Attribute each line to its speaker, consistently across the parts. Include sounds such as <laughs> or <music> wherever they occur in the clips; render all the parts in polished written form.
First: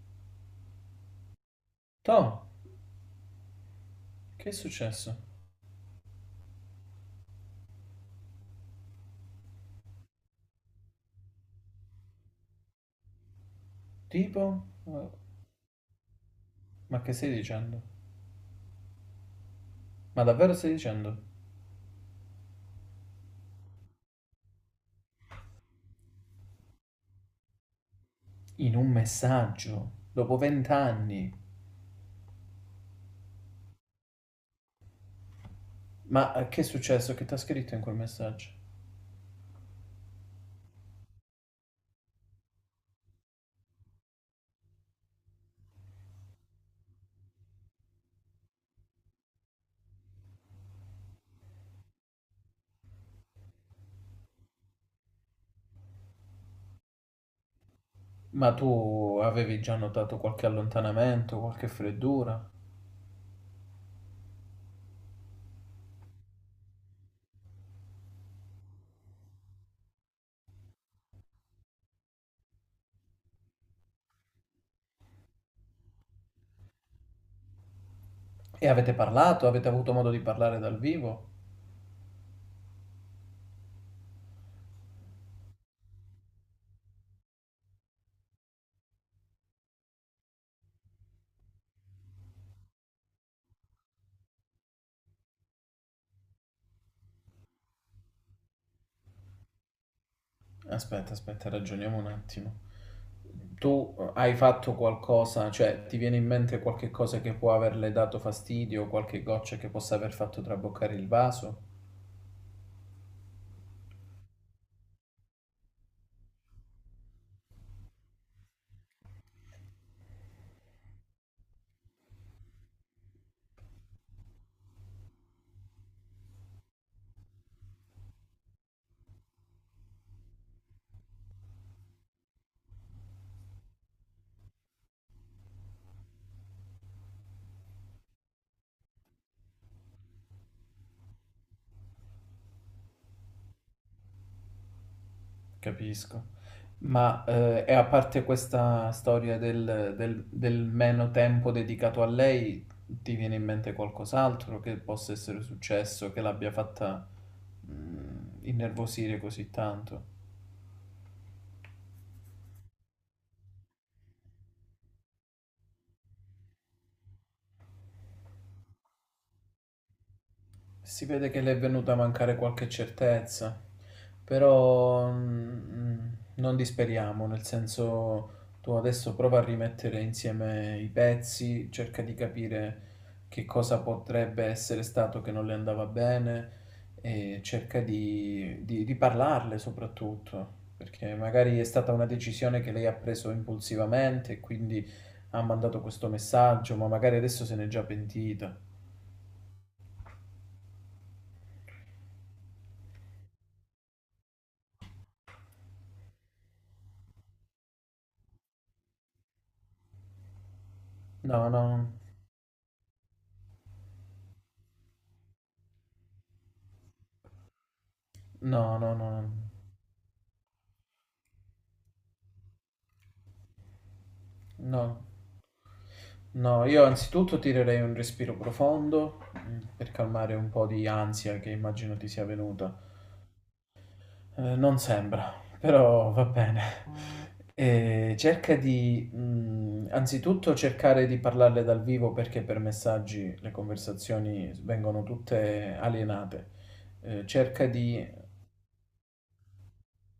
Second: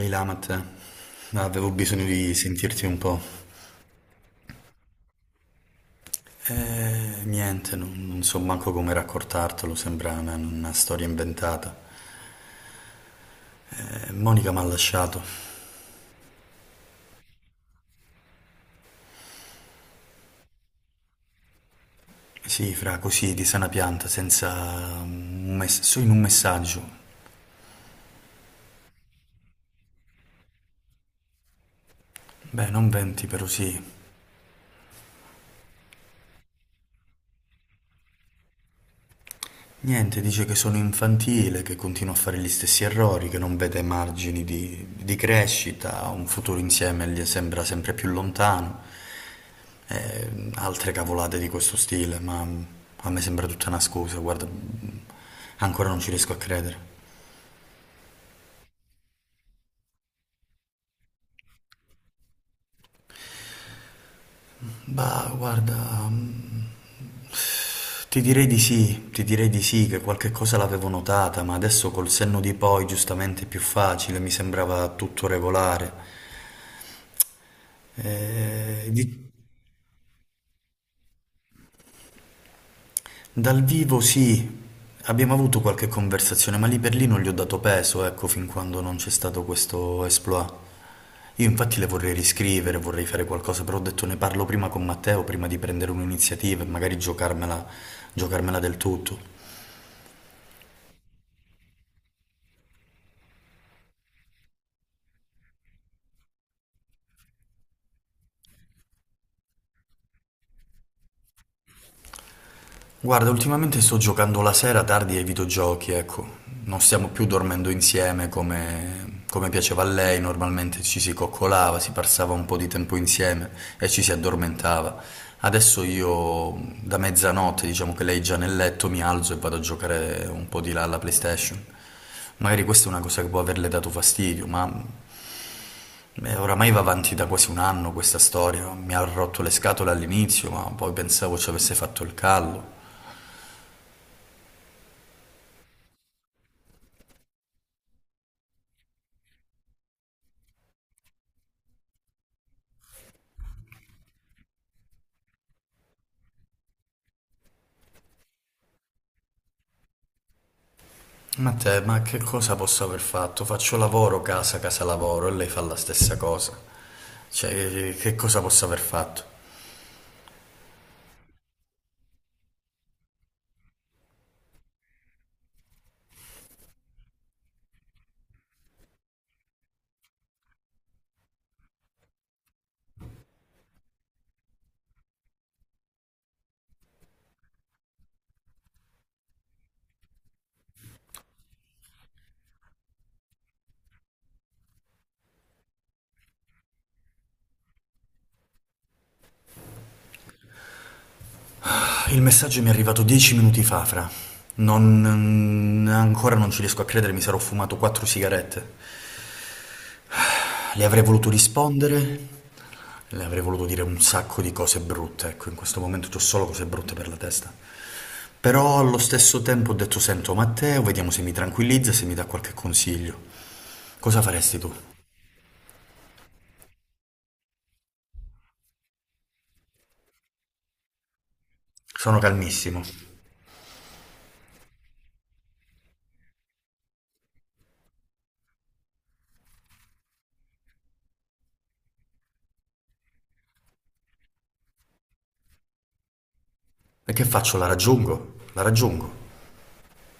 Speaker 1: Ehi Lamat, avevo bisogno di
Speaker 2: Toh,
Speaker 1: sentirti un po'.
Speaker 2: che è successo?
Speaker 1: Niente, non so manco come raccontartelo, sembra una storia inventata. Monica mi ha
Speaker 2: Tipo,
Speaker 1: lasciato.
Speaker 2: ma che stai dicendo? Ma davvero stai dicendo?
Speaker 1: Sì, fra così, di sana pianta, senza... solo in un messaggio.
Speaker 2: In un messaggio, dopo 20 anni.
Speaker 1: Beh, non venti, però sì.
Speaker 2: Ma che è successo? Che ti ha scritto in quel messaggio?
Speaker 1: Niente, dice che sono infantile, che continua a fare gli stessi errori, che non vede margini di crescita, un futuro insieme gli sembra sempre più lontano, e altre cavolate di questo stile, ma a me sembra tutta una scusa, guarda, ancora non ci riesco a credere.
Speaker 2: Ma tu avevi già notato qualche allontanamento, qualche freddura?
Speaker 1: Bah, guarda, mm, ti direi di sì, ti direi di sì, che qualche cosa l'avevo notata, ma adesso col senno di poi, giustamente è più facile, mi sembrava tutto regolare.
Speaker 2: E
Speaker 1: Eh,
Speaker 2: avete
Speaker 1: di-
Speaker 2: parlato? Avete avuto modo di parlare dal vivo?
Speaker 1: Dal vivo sì, abbiamo avuto qualche conversazione, ma lì per lì non gli ho dato peso, ecco, fin quando non c'è stato questo exploit. Io infatti le vorrei riscrivere, vorrei fare qualcosa, però ho detto ne parlo prima con Matteo, prima di prendere un'iniziativa e magari giocarmela, giocarmela del tutto.
Speaker 2: Aspetta, aspetta, ragioniamo un attimo. Tu hai fatto qualcosa, cioè ti viene in mente qualche cosa che può averle dato fastidio, qualche goccia che possa aver fatto traboccare il vaso?
Speaker 1: Guarda, ultimamente sto giocando la sera tardi ai videogiochi, ecco. Non stiamo più dormendo insieme come, come piaceva a lei, normalmente ci si coccolava, si passava un po' di tempo insieme e ci si addormentava. Adesso io da mezzanotte, diciamo che lei è già nel letto, mi alzo e vado a giocare un po' di là alla PlayStation. Magari questa è una cosa che può averle dato fastidio, ma oramai va avanti da quasi un anno questa storia. Mi ha rotto le scatole all'inizio, ma poi pensavo ci avesse fatto il callo.
Speaker 2: Capisco. Ma e a parte questa storia del meno tempo dedicato a lei, ti viene in mente qualcos'altro che possa essere successo, che l'abbia fatta innervosire così tanto?
Speaker 1: Ma te, ma che cosa posso aver fatto? Faccio lavoro, casa, casa, lavoro e lei fa la stessa cosa. Cioè, che cosa posso aver fatto?
Speaker 2: Si vede che le è venuta a mancare qualche certezza, però non disperiamo, nel senso tu adesso prova a rimettere insieme i pezzi, cerca di capire che cosa potrebbe essere stato che non le andava bene e cerca di parlarle soprattutto, perché magari è stata una decisione che lei ha preso impulsivamente e quindi ha mandato questo messaggio, ma magari adesso se n'è già pentita.
Speaker 1: Il messaggio mi è arrivato 10 minuti fa, fra. Non... ancora non ci riesco a credere, mi sarò fumato quattro sigarette. Le avrei voluto
Speaker 2: No, no,
Speaker 1: rispondere, le avrei voluto dire un sacco di cose brutte, ecco, in questo momento ho solo cose brutte per la testa.
Speaker 2: no,
Speaker 1: Però
Speaker 2: no,
Speaker 1: allo
Speaker 2: no, no.
Speaker 1: stesso tempo ho detto, sento Matteo, vediamo se mi tranquillizza, se mi dà qualche consiglio. Cosa faresti tu?
Speaker 2: No, no, io anzitutto tirerei un respiro profondo per calmare un po' di ansia che immagino ti
Speaker 1: Sono
Speaker 2: sia venuta.
Speaker 1: calmissimo.
Speaker 2: Non sembra, però va bene. E cerca di, anzitutto cercare di parlarle dal vivo perché per messaggi le conversazioni vengono tutte alienate.
Speaker 1: E che faccio? La
Speaker 2: Cerca di
Speaker 1: raggiungo, la raggiungo.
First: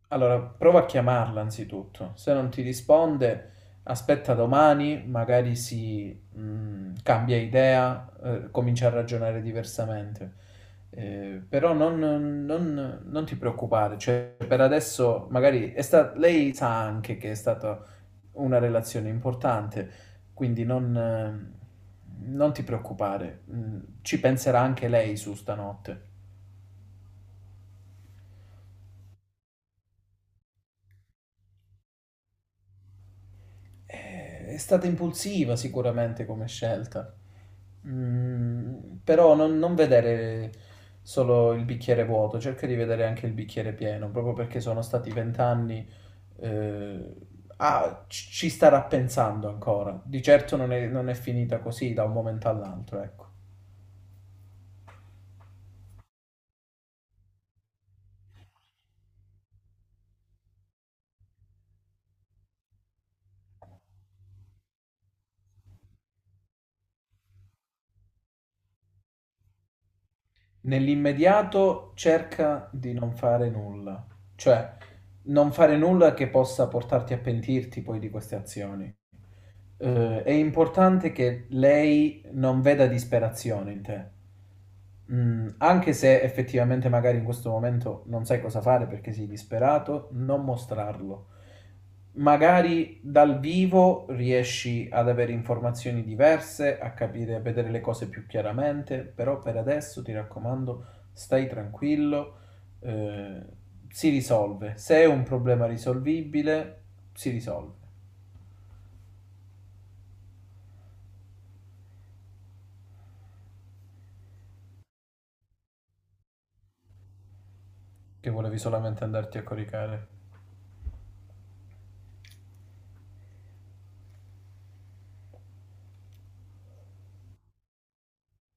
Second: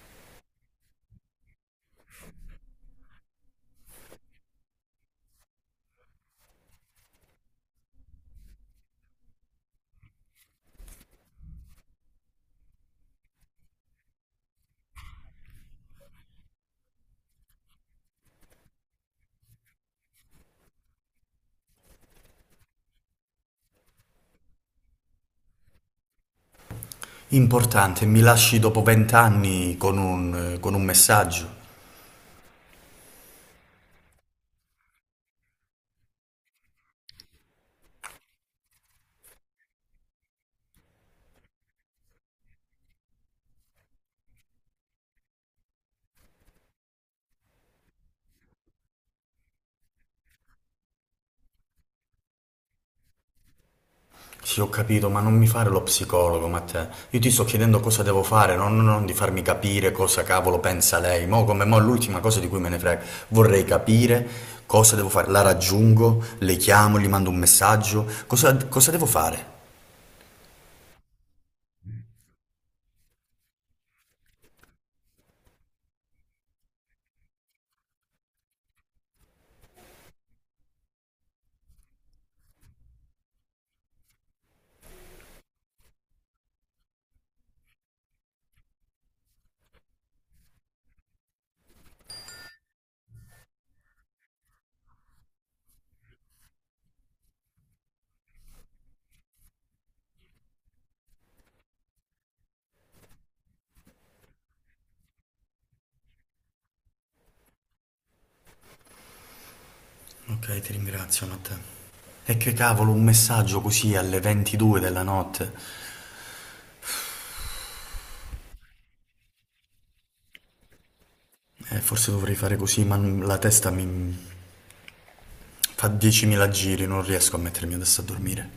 Speaker 2: Allora, prova a chiamarla anzitutto. Se non ti risponde, aspetta domani, magari si cambia idea, comincia a ragionare diversamente. Però non ti preoccupare, cioè per adesso magari lei sa anche che è stata una relazione importante, quindi non ti preoccupare. Ci penserà anche lei su stanotte.
Speaker 1: Importante, mi lasci dopo 20 anni con con un messaggio.
Speaker 2: È stata impulsiva sicuramente come scelta. Mm, Però non vedere solo il bicchiere vuoto, cerca di vedere anche il bicchiere pieno, proprio perché sono stati 20 anni, eh, ci starà pensando ancora. Di certo non è finita così da un momento all'altro, ecco.
Speaker 1: Sì, ho capito, ma non mi fare lo psicologo, Matteo. Io ti sto chiedendo cosa devo fare, non di farmi capire cosa cavolo pensa lei. Mo' come mo' è l'ultima cosa di cui me ne frega. Vorrei capire cosa devo fare. La raggiungo, le chiamo, gli mando un messaggio. Cosa devo fare?
Speaker 2: Nell'immediato cerca di non fare nulla, cioè non fare nulla che possa portarti a pentirti poi di queste azioni. È importante che lei non veda disperazione in te. Anche se effettivamente magari in questo momento non sai cosa fare perché sei disperato, non mostrarlo. Magari dal vivo riesci ad avere informazioni diverse, a capire, a vedere le cose più chiaramente, però per adesso ti raccomando, stai tranquillo, eh, si risolve. Se è un problema risolvibile, si risolve.
Speaker 1: Ok, ti ringrazio, Matteo. E che cavolo, un messaggio così alle 22 della notte?
Speaker 2: Che volevi solamente andarti a coricare.
Speaker 1: Forse dovrei fare così, la testa mi fa 10.000 giri, non riesco a mettermi adesso a dormire.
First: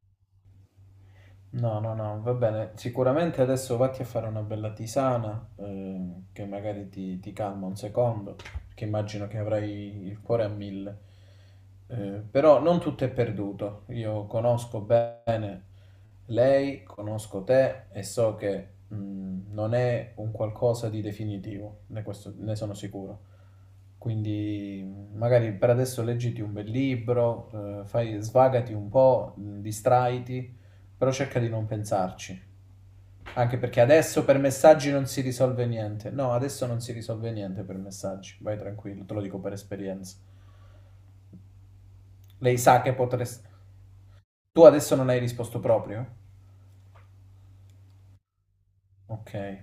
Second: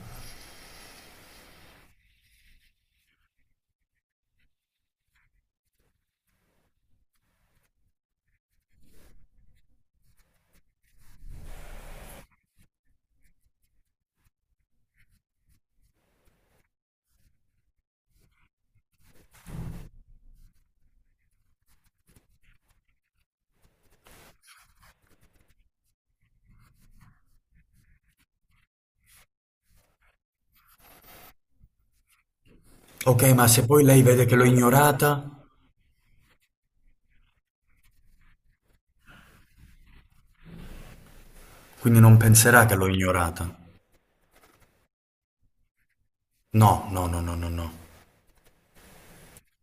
Speaker 2: No, no, no, va bene. Sicuramente adesso vatti a fare una bella tisana, che magari ti calma un secondo, perché immagino che avrai il cuore a mille. Però non tutto è perduto. Io conosco bene lei, conosco te e so che non è un qualcosa di definitivo, ne sono sicuro. Quindi magari per adesso leggiti un bel libro, svagati un po', distraiti, però cerca di non pensarci.
Speaker 1: Ok, ma
Speaker 2: Anche
Speaker 1: se
Speaker 2: perché
Speaker 1: poi lei vede
Speaker 2: adesso
Speaker 1: che
Speaker 2: per
Speaker 1: l'ho
Speaker 2: messaggi non si
Speaker 1: ignorata,
Speaker 2: risolve niente. No, adesso non si risolve niente per messaggi. Vai tranquillo, te lo dico per esperienza.
Speaker 1: quindi non
Speaker 2: Lei
Speaker 1: penserà che
Speaker 2: sa
Speaker 1: l'ho
Speaker 2: che potresti...
Speaker 1: ignorata.
Speaker 2: Tu adesso non hai risposto proprio?
Speaker 1: No, no, no, no, no, no.
Speaker 2: Okay.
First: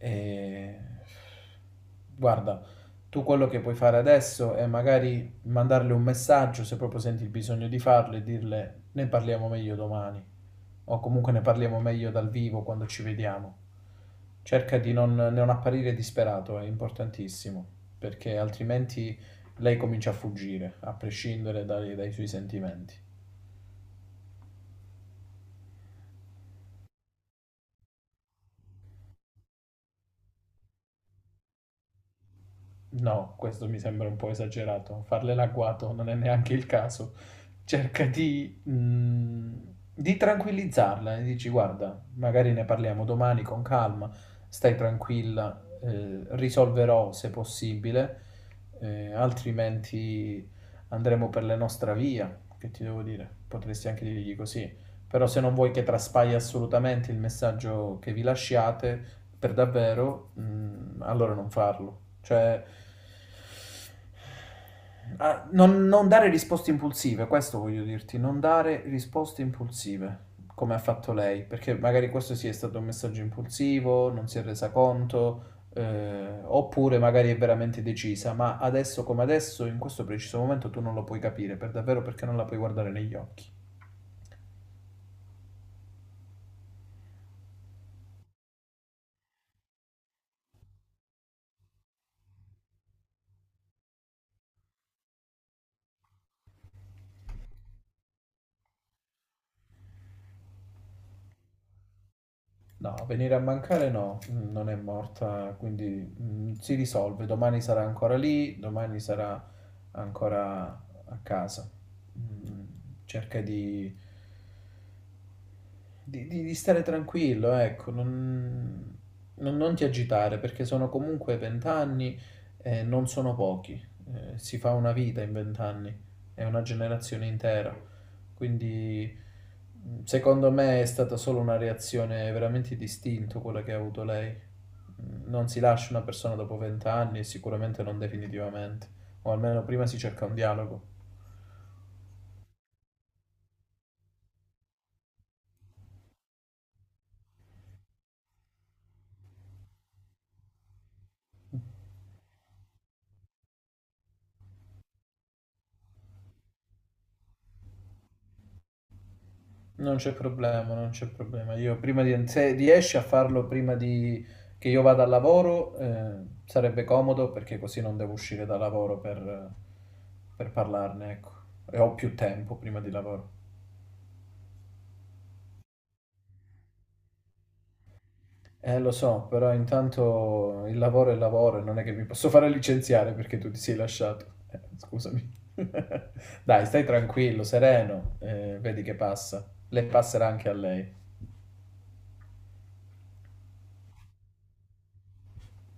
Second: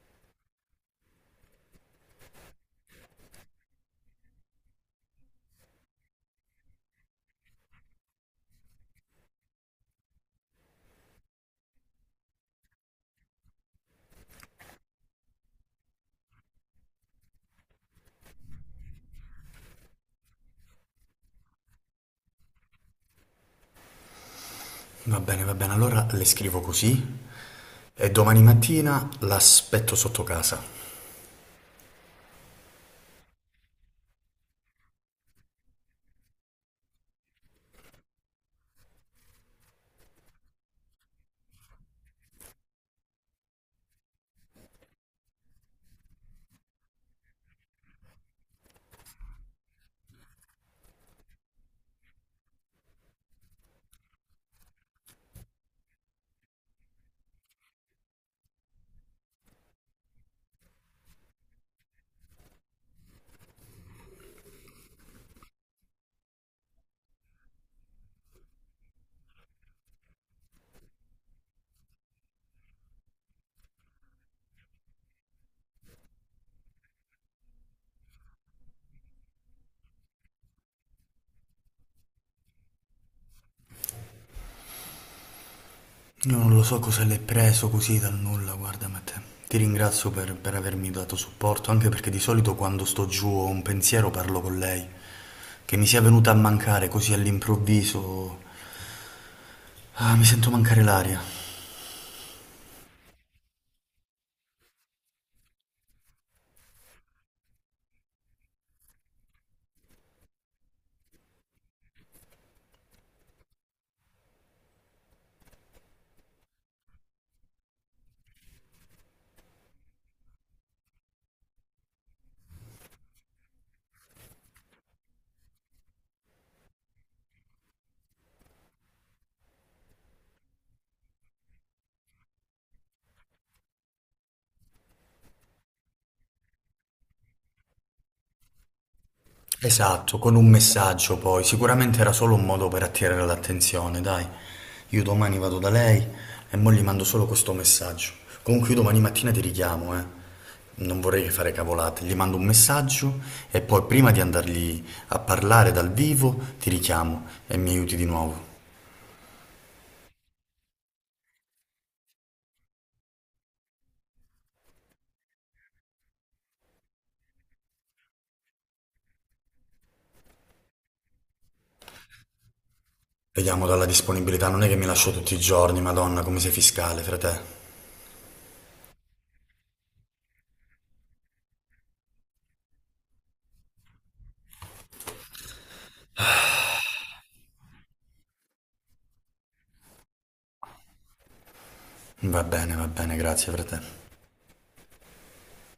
Speaker 2: Ehm, Guarda, tu quello che puoi fare adesso è magari mandarle un messaggio, se proprio senti il bisogno di farlo, e dirle: "Ne parliamo meglio domani", o comunque "Ne parliamo meglio dal vivo quando ci vediamo". Cerca di non apparire disperato, è importantissimo, perché altrimenti lei comincia a fuggire, a prescindere dai suoi sentimenti.
Speaker 1: Va bene, allora le scrivo così e domani mattina l'aspetto sotto casa.
Speaker 2: No, questo mi sembra un po' esagerato. Farle l'agguato non è neanche il caso. Cerca di tranquillizzarla e dici: "Guarda, magari ne parliamo domani con calma, stai tranquilla, risolverò se possibile, altrimenti andremo per la nostra via". Che ti devo dire? Potresti anche dirgli così. Però se non vuoi che traspaia assolutamente il messaggio che vi lasciate, per davvero, allora non farlo. Cioè, non dare risposte impulsive, questo voglio dirti, non dare risposte impulsive, come ha fatto lei, perché magari questo sì è stato un messaggio impulsivo, non si è resa conto, oppure magari è veramente decisa, ma adesso come adesso, in questo preciso momento, tu non lo puoi capire per davvero perché non la puoi guardare negli occhi.
Speaker 1: Io non lo so cosa l'hai preso così dal nulla, guarda Matteo. Ti ringrazio per avermi dato supporto, anche perché di solito quando sto giù ho un pensiero parlo con lei. Che mi sia venuta a mancare così all'improvviso. Ah, mi sento mancare l'aria.
Speaker 2: No, venire a mancare no, non è morta, quindi si risolve. Domani sarà ancora lì, domani sarà ancora a casa. Mm, cerca di stare tranquillo, ecco, non ti agitare perché sono comunque 20 anni e non sono pochi. Si fa una vita in 20 anni, è una generazione intera. Quindi, secondo me, è stata solo una reazione veramente distinta quella che ha avuto lei. Non si lascia una persona dopo 20 anni, sicuramente non definitivamente, o almeno prima si
Speaker 1: Esatto,
Speaker 2: cerca
Speaker 1: con
Speaker 2: un
Speaker 1: un
Speaker 2: dialogo.
Speaker 1: messaggio poi, sicuramente era solo un modo per attirare l'attenzione, dai, io domani vado da lei e mo gli mando solo questo messaggio. Comunque io domani mattina ti richiamo, eh. Non vorrei fare cavolate, gli mando un messaggio e poi prima di andargli a parlare dal vivo ti richiamo e mi aiuti di nuovo.
Speaker 2: Non c'è problema, non c'è problema. Io prima di, se riesci a farlo prima di, che io vada al lavoro, sarebbe comodo perché così non devo uscire da lavoro per parlarne, ecco. E ho più tempo prima di lavoro.
Speaker 1: Vediamo dalla disponibilità, non è che mi lascio tutti i giorni, Madonna, come sei fiscale, frate.
Speaker 2: Lo so, però intanto il lavoro è lavoro e non è che mi posso fare licenziare perché tu ti sei lasciato. Scusami. <laughs> Dai, stai tranquillo, sereno, vedi che passa. Le passerà anche a lei.
Speaker 1: Va bene, grazie, frate.